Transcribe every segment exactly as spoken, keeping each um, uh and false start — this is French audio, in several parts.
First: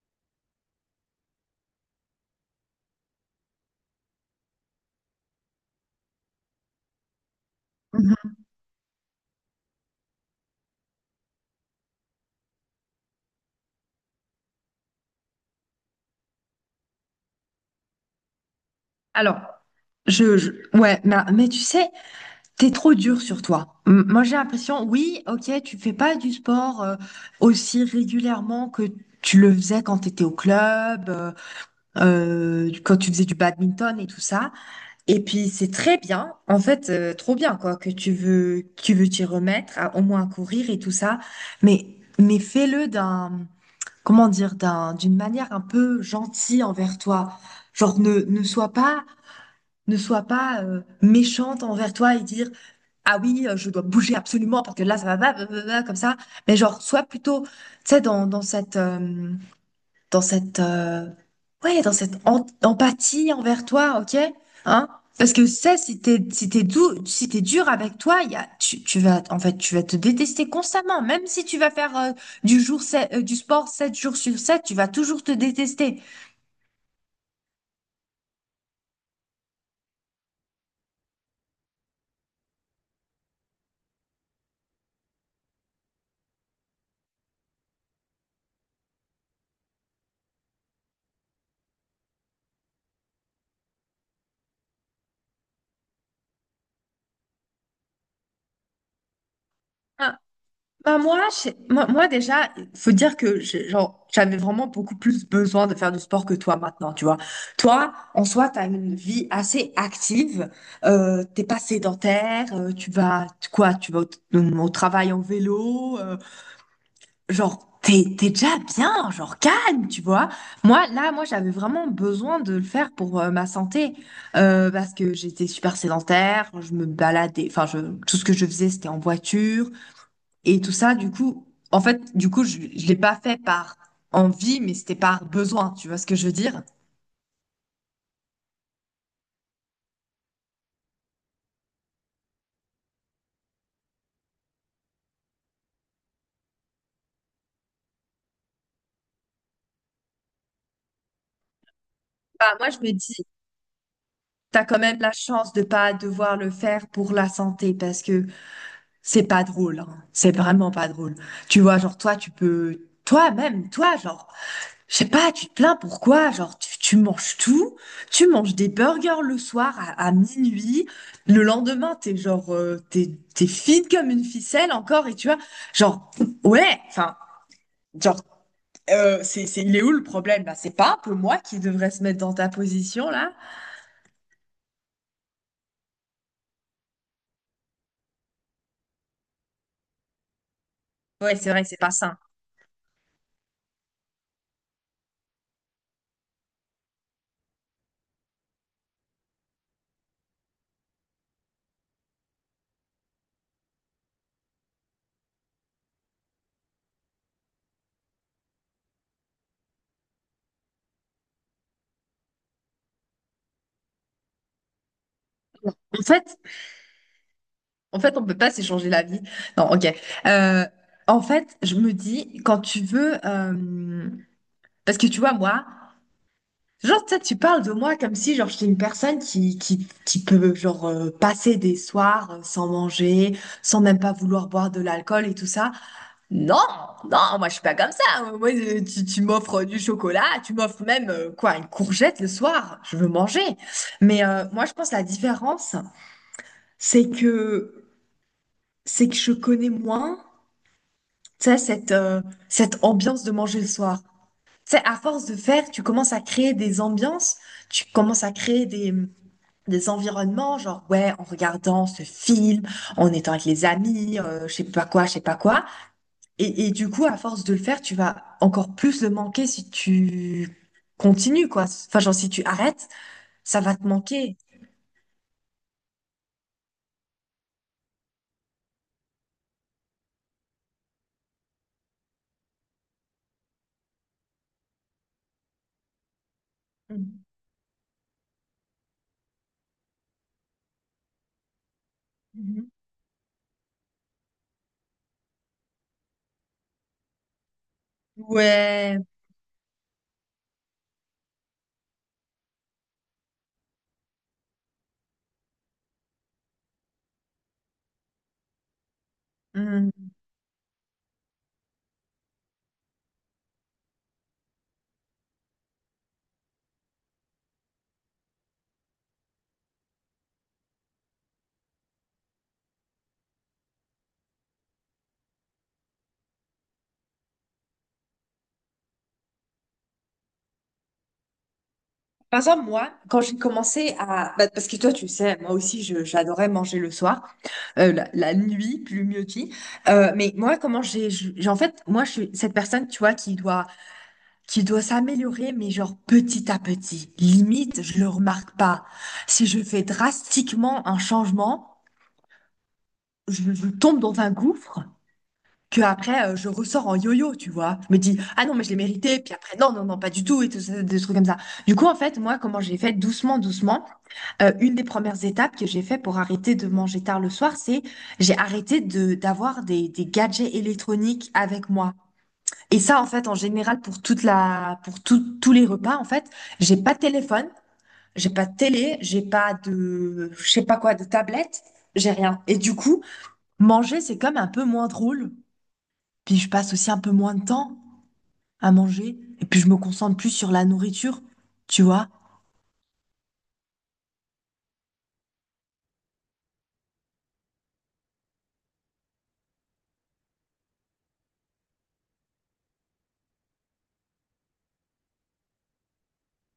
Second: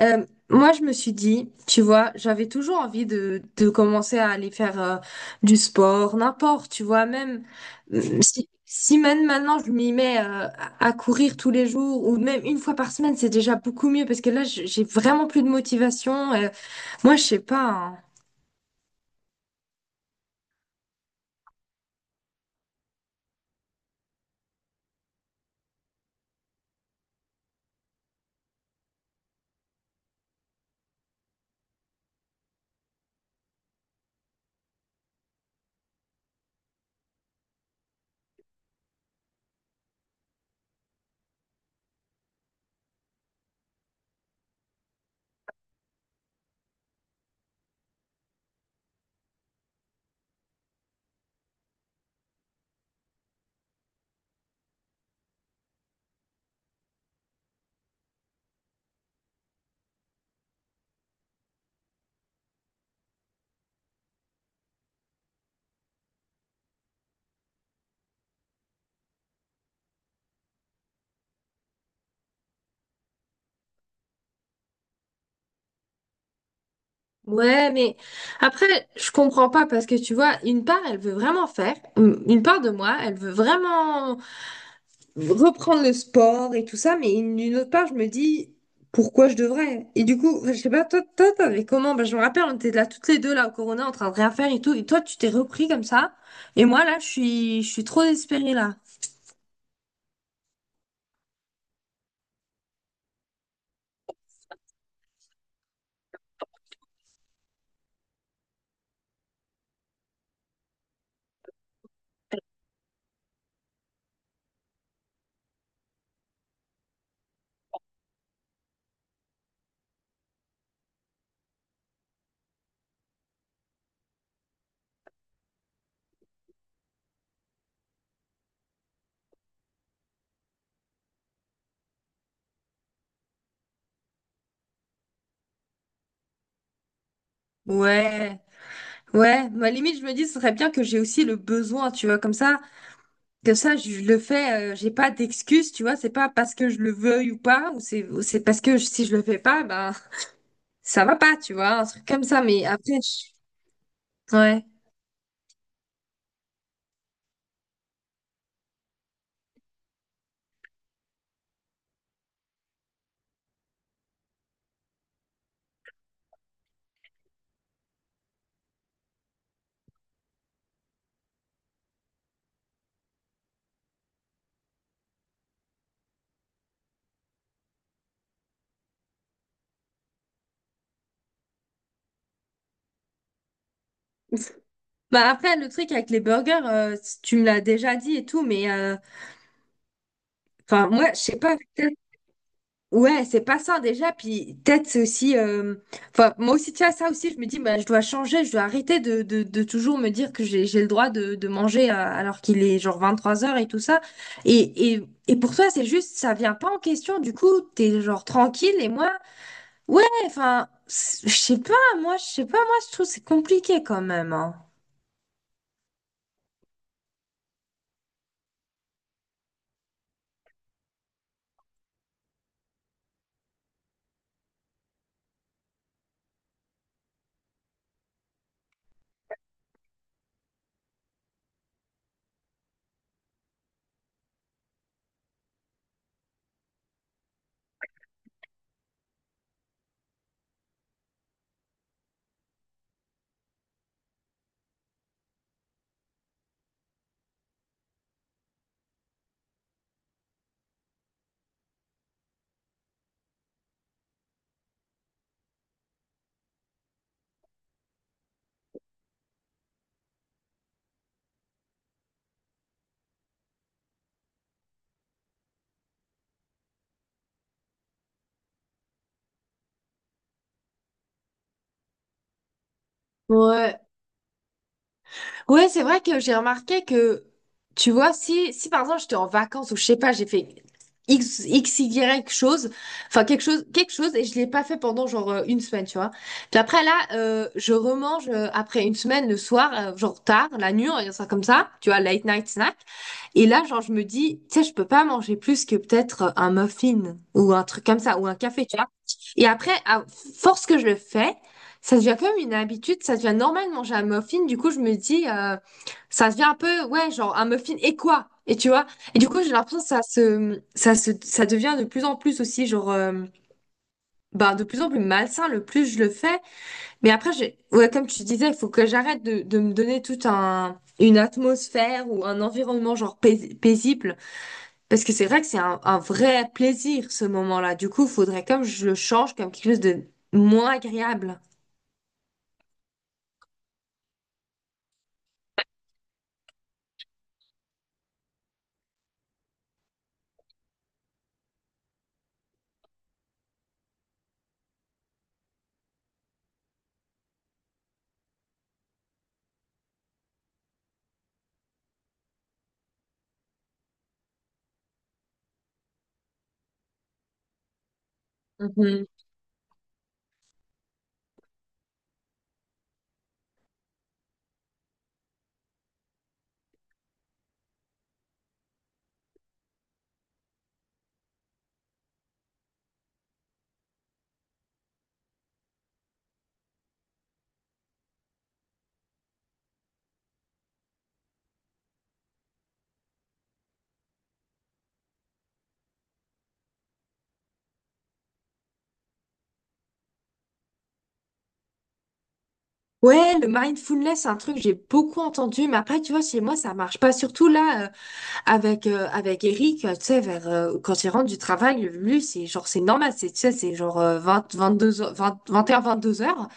Euh, Moi, je me suis dit, tu vois, j'avais toujours envie de, de commencer à aller faire euh, du sport, n'importe, tu vois, même euh, Mhm. si, si même maintenant je m'y mets euh, à à courir tous les jours ou même une fois par semaine, c'est déjà beaucoup mieux parce que là, je- j'ai vraiment plus de motivation. Euh, moi, je sais pas, hein. Alors, je, je- ouais, mais, mais tu sais, t'es trop dur sur toi. M- Moi, j'ai l'impression, oui, ok, tu fais pas du sport euh, aussi régulièrement que tu le faisais quand t'étais au club, euh, euh, quand tu faisais du badminton et tout ça. Et puis, c'est très bien, en fait, euh, trop bien, quoi, que tu veux, tu veux t'y remettre, à- au moins à courir et tout ça. Mais, mais fais-le d'un, comment dire, d'un, d'une manière un peu gentille envers toi. Genre, ne, ne sois pas ne soit pas euh, méchante envers toi et dire ah oui euh, je dois bouger absolument parce que là ça va va- va- va- va comme ça, mais genre sois plutôt tu sais dans dans cette euh, dans cette euh, ouais dans cette en- empathie envers toi, ok, hein, parce que ça si t'es si t'es doux si t'es dur avec toi il y a tu, tu vas en fait tu vas te détester constamment, même si tu vas faire euh, du jour sept- euh, du sport sept jours sur sept, tu vas toujours te détester. Ouais, mais après, je comprends pas parce que tu vois, une part, elle veut vraiment faire, une une part de moi, elle veut vraiment reprendre le sport et tout ça, mais une- d'une autre part, je me dis pourquoi je devrais? Et du coup, je sais pas, toi, toi, t'avais comment? Ben je me rappelle, on était là toutes les deux là au Corona en train de rien faire et tout, et toi, tu t'es repris comme ça, et moi là, je suis, je suis trop désespérée là. Hein. Bah moi, je- moi, moi déjà, il faut dire que j'ai- genre, j'avais vraiment beaucoup plus besoin de faire du sport que toi maintenant, tu vois. Toi, en soi, tu as une vie assez active, euh, t'es pas sédentaire, euh, tu vas, tu- quoi, tu vas au, au travail en vélo, euh, genre, t'es, t'es déjà bien, genre, calme, tu vois. Moi, là, moi, j'avais vraiment besoin de le faire pour euh, ma santé, euh, parce que j'étais super sédentaire, je me baladais, enfin, je, tout ce que je faisais, c'était en voiture. Et tout ça, du coup, en fait, du coup, je, je l'ai pas fait par envie, mais c'était par besoin. Tu vois ce que je veux dire? Ouais, ouais, ma limite, je me dis, ce serait bien que j'ai aussi le besoin, tu vois, comme ça, que ça, je le fais, euh, j'ai pas d'excuse, tu vois, c'est pas parce que je le veuille ou pas, ou c'est, ou c'est parce que je- si je le fais pas, ben, ça va pas, tu vois, un truc comme ça, Bah, mais moi, je me après, dis, je- t'as ouais. quand même la chance de pas devoir le faire pour la santé parce que c'est pas drôle, hein. C'est vraiment pas drôle. Tu vois, genre, toi, tu peux, toi-même, toi, genre, je sais pas, tu te plains pourquoi? Genre, tu, tu manges tout, tu manges des burgers le soir à, à minuit, le lendemain, t'es genre, euh, t'es, t'es fine comme une ficelle encore, et tu vois, genre, ouais, enfin. Genre, euh, c'est, c'est, il est où le problème? Bah, c'est pas un peu moi qui devrais se mettre dans ta position là? Bah après, le truc avec les burgers, euh, si tu me l'as déjà dit et tout, mais euh, enfin, moi, je sais Ouais, c'est pas, vrai que c'est pas peut-être, sain. ouais, c'est pas ça déjà, puis peut-être c'est aussi, euh, enfin, moi aussi, tu vois, ça aussi, je me dis, bah, je dois changer, je dois arrêter de, de, de toujours me dire que j'ai, j'ai le droit de, de manger euh, alors qu'il est genre vingt-trois heures et tout ça. Et, et, et pour toi, c'est juste, ça vient pas en question, du coup, t'es genre tranquille, et moi, ouais, enfin, c- je sais pas, moi, je sais pas, moi, je trouve que c'est compliqué quand même, hein. En fait, en fait, on peut pas s'échanger la vie. Non, ok. Euh, en fait, je me dis, quand tu veux, euh, parce que tu vois, moi, genre, tu sais, tu parles de moi comme si, genre, j'étais une personne qui, qui, qui peut, genre, euh, passer des soirs euh, sans manger, sans même pas vouloir boire de l'alcool et tout ça. Non, non, moi je suis pas comme ça. Moi, euh, tu, tu m'offres euh, du chocolat, tu m'offres même euh, quoi, une courgette le soir. Je veux manger. Mais euh, moi, je pense que la différence, c'est que c'est que je connais moins, tu sais, cette euh, cette ambiance de manger le soir. Tu sais, à force de faire, tu commences à créer des ambiances, tu commences à créer des des environnements, genre ouais, en regardant ce film, en étant avec les amis, euh, je sais pas quoi, je sais pas quoi. Et, et du coup, à force de le faire, tu vas encore plus le manquer si tu continues, quoi. Enfin, genre, si tu arrêtes, ça va Ouais, te manquer. ouais, c'est vrai que j'ai remarqué que, tu vois, si, si par exemple j'étais en vacances ou je sais pas, j'ai fait X, X, Y chose, enfin quelque chose, quelque chose, et je l'ai pas fait pendant genre euh, une semaine, tu vois. Puis après là, Mhm. euh, je remange euh, après une semaine le soir, euh, genre tard, la nuit, on va dire ça comme ça, tu vois, late night Mhm. snack. Et là, genre, je me dis, tu sais, je peux pas manger plus que peut-être euh, un muffin ou un truc comme ça, ou un café, tu vois. Ouais. Et après, à force que je le fais, ça devient comme une habitude, ça devient normal de manger un muffin. Du coup, je me dis, euh, ça devient un peu, ouais, genre un muffin et quoi? Et tu vois? Et du coup, j'ai l'impression que ça Mhm. se, ça se, ça devient de plus en plus aussi, genre, euh, bah, de plus en plus malsain le plus je le fais. Mais après, j'ai, ouais, comme tu disais, il faut que j'arrête de, de me donner toute un, une atmosphère ou un environnement, genre, pais- paisible. Parce que c'est vrai que c'est un, un vrai plaisir, ce moment-là. Du coup, faudrait comme je le change, comme quelque chose de moins agréable. Par exemple, moi, quand j'ai commencé à... bah, parce que toi, tu sais, moi aussi, je, j'adorais manger le soir, euh, la, la nuit, plus mieux dit. Euh, mais moi, comment j'ai... je- j'ai- en fait, moi, je suis cette personne, tu vois, qui doit, qui doit s'améliorer, mais genre petit à petit. Limite, je le remarque pas. Si je fais drastiquement un changement... je, je tombe dans un gouffre que après euh, je ressors en yo-yo, tu vois. Je me dis ah non mais je l'ai mérité, puis après non non non pas du tout et tout ça, des trucs comme ça. Du coup en fait moi comment j'ai fait doucement doucement, euh, une des premières étapes que j'ai fait pour arrêter de manger tard le soir, c'est j'ai arrêté de d'avoir des des gadgets électroniques avec moi. Et ça en fait en général pour toute la pour tout- tous les repas en fait, j'ai pas de téléphone, j'ai pas de télé, j'ai pas de je sais pas quoi de tablette, j'ai rien. Et du coup manger, c'est comme un peu moins drôle. Puis je passe aussi un peu moins de temps à manger. Et puis je me concentre plus sur la nourriture, tu vois. Ouais, le mindfulness, c'est un truc que j'ai beaucoup entendu, mais après, tu vois, chez moi, ça marche pas. Surtout là, euh, avec euh, avec Eric, euh, tu sais, vers euh, quand il rentre du travail, lui, c'est genre c'est normal, c'est tu sais, c'est genre vingt vingt vingt-deux heures, vingt, vingt-deux heures.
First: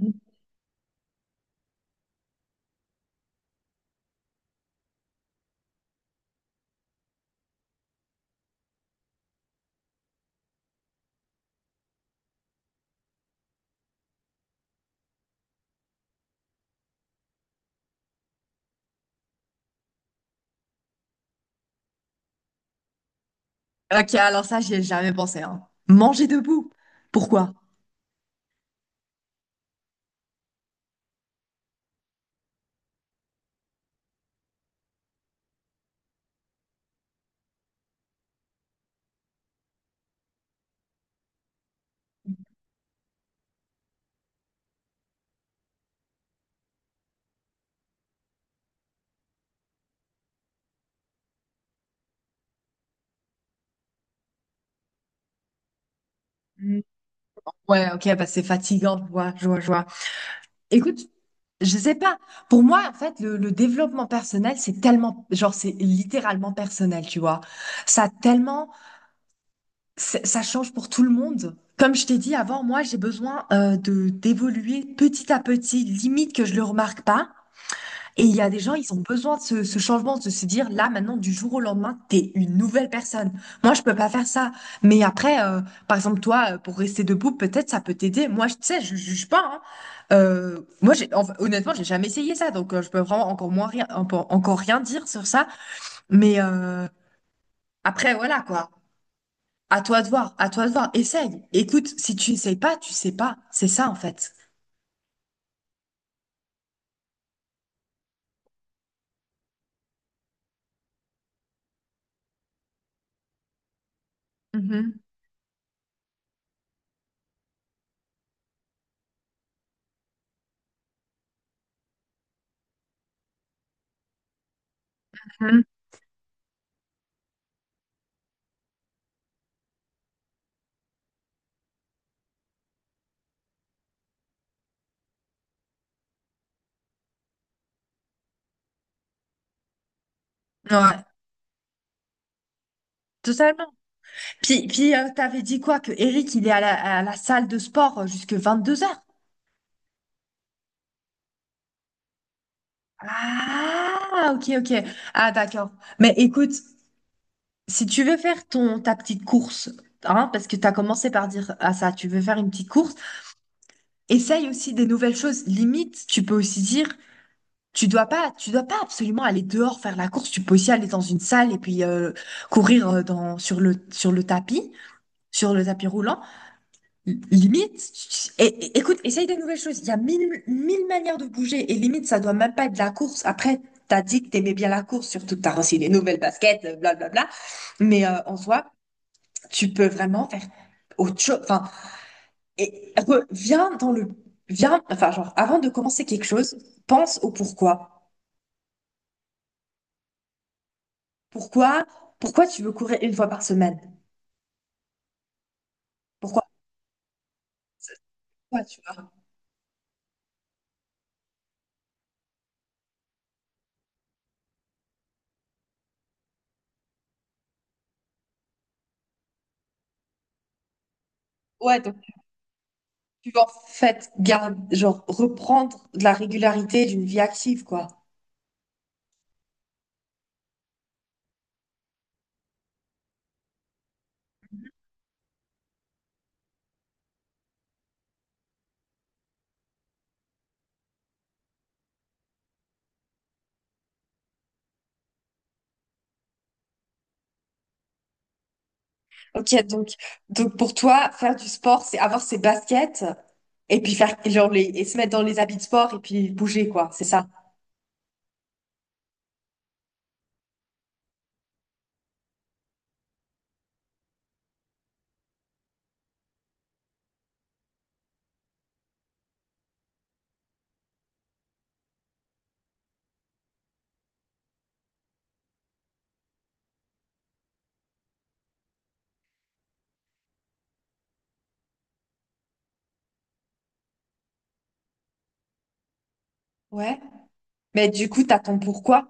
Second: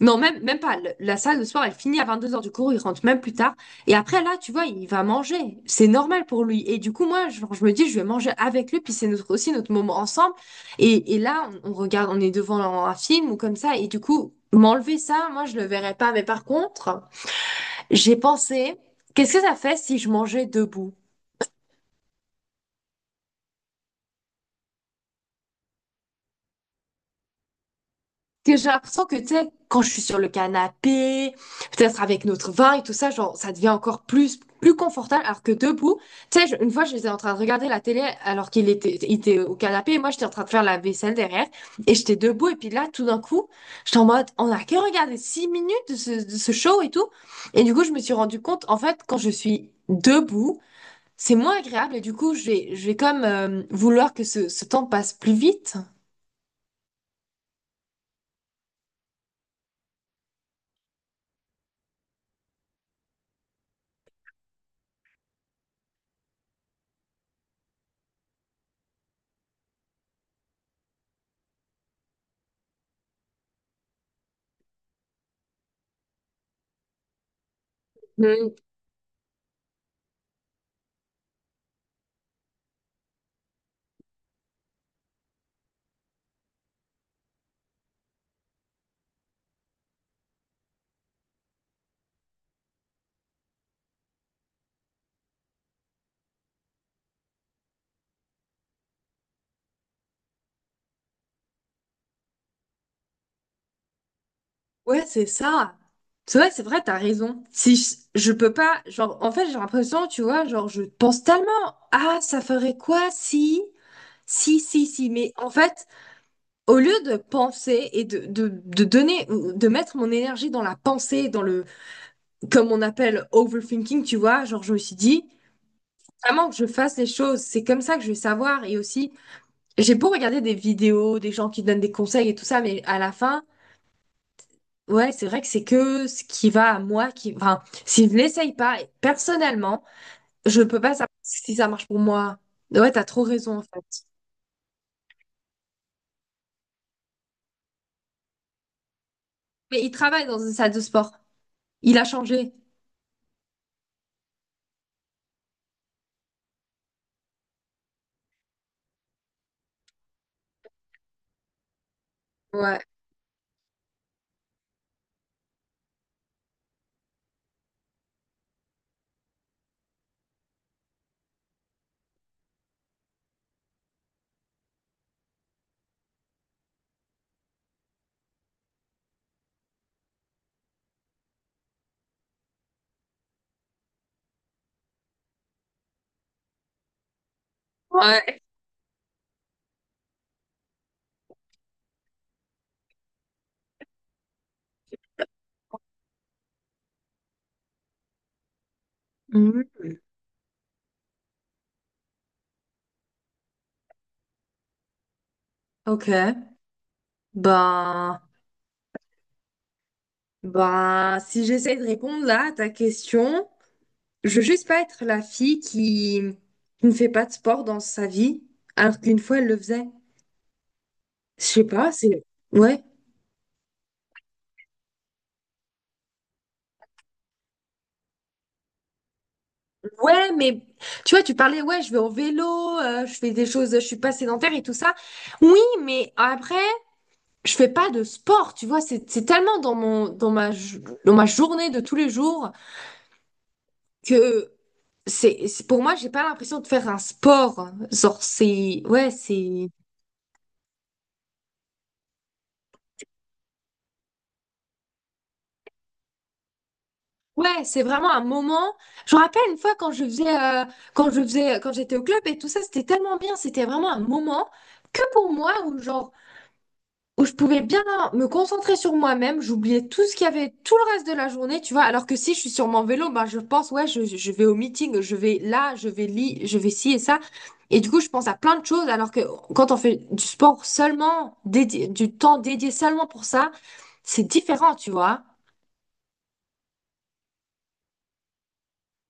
Non, même, même pas. Le- la salle de sport, elle finit à vingt-deux heures du cours, il rentre même plus tard. Et après, là, tu vois, il va manger. C'est normal pour lui. Et du coup, moi, genre, je me dis, je vais manger avec lui, puis c'est notre, aussi notre moment ensemble. Et, et là, on, on regarde, on est devant un film ou comme ça. Et du coup, m'enlever ça, moi, je le verrais pas. Mais par contre, j'ai pensé, qu'est-ce que ça fait si je mangeais debout? Ok, alors ça, j'y ai jamais pensé, hein. Manger debout. Pourquoi? Que j'ai l'impression que, tu sais, quand je suis sur le canapé, peut-être avec notre vin et tout ça, genre, ça devient encore plus, plus confortable, alors que debout, tu sais, je- une fois, j'étais en train de regarder la télé alors qu'il était, il était au canapé et moi, j'étais en train de faire la vaisselle derrière et j'étais debout et puis là, tout d'un coup, j'étais en mode, on a que regardé six minutes de ce, de ce show et tout. Et du coup, je me suis rendu compte, en fait, quand je suis debout, c'est moins agréable et du coup, je vais, je vais comme euh, vouloir que ce, ce temps passe plus vite. Mm. Ouais, ok, bah c'est fatigant, je vois, je vois, je vois. Écoute, je sais pas. Pour moi, en fait, le, le développement personnel, c'est tellement, genre, c'est littéralement personnel, tu vois. Ça a tellement, c'est- ça change pour tout le monde. Comme je t'ai dit avant, moi, j'ai besoin euh, de d'évoluer petit à petit, limite que je le remarque pas. Et il y a des gens, ils ont besoin de ce, ce changement, de se dire là, maintenant, du jour au lendemain, t'es une nouvelle personne. Moi, je peux pas faire ça. Mais après, euh, par exemple, toi, euh, pour rester debout, peut-être ça peut t'aider. Moi, je tu sais, je juge pas, hein. Euh, moi, j'ai, enfin, honnêtement, j'ai jamais essayé ça, donc euh, je peux vraiment encore moins rien, encore encore rien dire sur ça. Mais euh, après, voilà quoi. À toi de voir, à toi de voir. Essaye. Écoute, si tu essayes pas, tu sais pas. C'est ça en fait. Ouais, c'est ça. C'est vrai, c'est vrai, t'as raison. Si je, je peux pas, genre, en fait, j'ai l'impression, tu vois, genre, je pense tellement, ah, ça ferait quoi si, si, si, Mhm. si, mais en fait, au lieu de penser et de, de, de donner, de mettre mon énergie dans la pensée, dans le, comme on appelle overthinking, tu vois, genre, je me suis dit, Mhm. vraiment que je fasse les choses, c'est comme ça que je vais savoir. Et aussi, j'ai beau regarder des vidéos, des gens qui donnent des conseils et tout ça, mais à la fin, ouais, c'est vrai que c'est que ce qui va à moi qui. Enfin, si je l'essaye pas, personnellement, je peux pas Ouais, savoir si ça marche pour moi. Ouais, t'as trop raison en totalement. fait. Puis, puis euh, t'avais dit quoi? Que Eric, il est à la, à la salle de sport jusqu'à deux heures. Mais il travaille dans une salle de sport. Il a changé. Ah, ok, ok. Ah, d'accord. Mais écoute, si tu veux faire ton, ta petite course, hein, parce que t'as commencé par dire à ça, tu veux faire une petite Ouais. course, essaye aussi des nouvelles choses. Limite, tu peux aussi dire, tu dois pas, tu dois pas absolument aller dehors faire la course. Tu peux aussi aller dans une salle et puis euh, courir euh, dans, sur le, sur le tapis, sur le tapis roulant. Limite, et, écoute, essaye de nouvelles choses. Il y a mille, mille manières de bouger et limite, ça doit même pas être la course. Après, t'as dit que t'aimais bien la course, surtout que t'as reçu des nouvelles baskets, euh, blablabla. Mais euh, en Ouais. soi, tu peux vraiment faire autre chose. Enfin, et reviens dans le, viens, enfin, genre, avant de commencer quelque chose, pense au pourquoi. Mhm. Pourquoi, pourquoi tu veux courir une fois par semaine? Ok. Pourquoi? Ben. Ouais, tu vois. Ben, si j'essaie de répondre là à ta question, je veux juste pas être la fille qui, qui ne fait pas de sport dans sa vie, alors qu'une fois elle le faisait. Je sais Ouais, pas, donc c'est. Ouais. tu vas en fait garde, genre reprendre de la régularité d'une vie active, quoi. Ouais, mais tu vois, tu parlais, ouais, je vais en vélo, euh, je fais des choses, je suis pas sédentaire et tout ça. Oui, mais après, je fais pas de sport, tu vois, c'est c'est tellement dans mon dans ma jo- dans ma journée de tous les jours que c'est c'est- pour moi, j'ai pas l'impression de faire un sport. Genre c'est ouais, Ok, c'est donc, donc pour toi, faire du sport, c'est avoir ses baskets et puis faire genre les, et se mettre dans les habits de sport et puis bouger, quoi, c'est ça. ouais, c'est vraiment un moment. Je me rappelle une fois quand je faisais euh, quand je faisais quand j'étais au club et tout ça, c'était tellement bien, c'était vraiment un moment que pour moi où genre où je pouvais bien me concentrer sur moi-même, j'oubliais tout ce qu'il y avait, tout le reste de la journée, tu vois, alors que si je suis sur mon vélo, ben je pense, ouais, je, je vais au meeting, je vais là, je vais li, je vais ci et ça. Et du coup, je pense à plein de choses, alors que quand on fait du sport seulement, dédié, du temps dédié seulement pour ça, c'est différent, tu vois. Ouais. Mais du coup, t'as ton pourquoi.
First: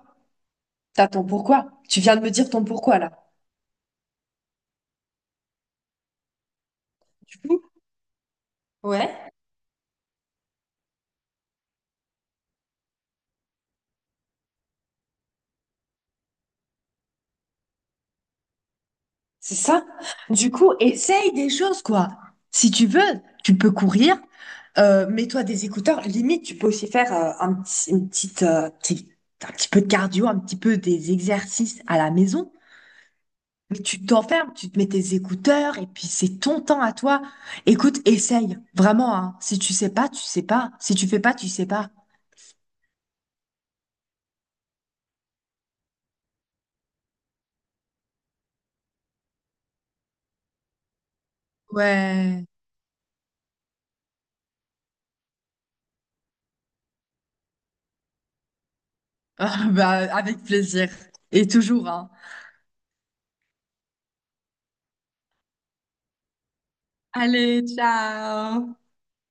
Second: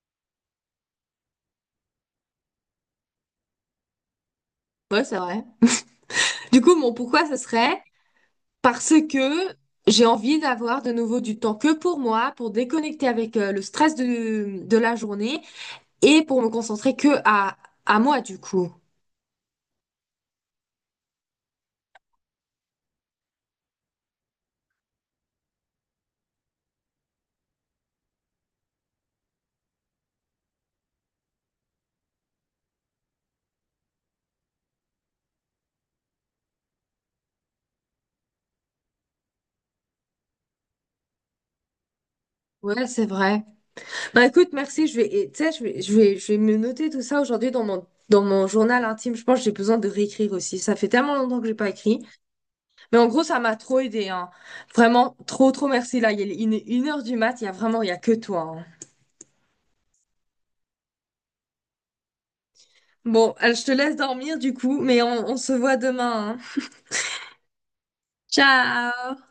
T'as ton pourquoi. Tu viens de me dire ton pourquoi, là. Ouais, c'est vrai. Du coup, mon pourquoi ce Du coup, serait parce que ouais, j'ai envie d'avoir de nouveau du temps que pour moi, pour déconnecter avec euh, le stress de, de la journée et pour me concentrer que à, à moi, du coup. c'est ça. Du coup, essaye des choses, quoi. Si tu veux, tu peux courir. Euh, mets-toi des écouteurs. Limite, tu peux aussi faire euh, un petit, une petite, euh, petit- un petit peu de cardio, un petit peu des exercices à la maison. Mais tu t'enfermes, tu te mets tes écouteurs et puis c'est ton temps à toi. Écoute, essaye. Vraiment, hein. Si tu sais pas, tu sais pas. Si tu fais pas, tu sais pas. Ouais, c'est vrai. Bah écoute, merci. Je vais, et, tu sais, je vais, je vais, je vais me noter tout ça aujourd'hui dans mon, dans mon journal intime. Je pense que j'ai besoin de réécrire aussi. Ça fait tellement longtemps que j'ai pas écrit. Ouais. Mais en gros, ça m'a trop aidé, hein. Vraiment, trop, trop merci. Là, il est une, une heure du mat. Il y a vraiment, il y a que toi, hein. Ah, bah, avec plaisir. Et toujours, hein. Bon, euh, je te laisse dormir du coup, mais on, on se voit demain, hein. Allez, ciao! Ciao!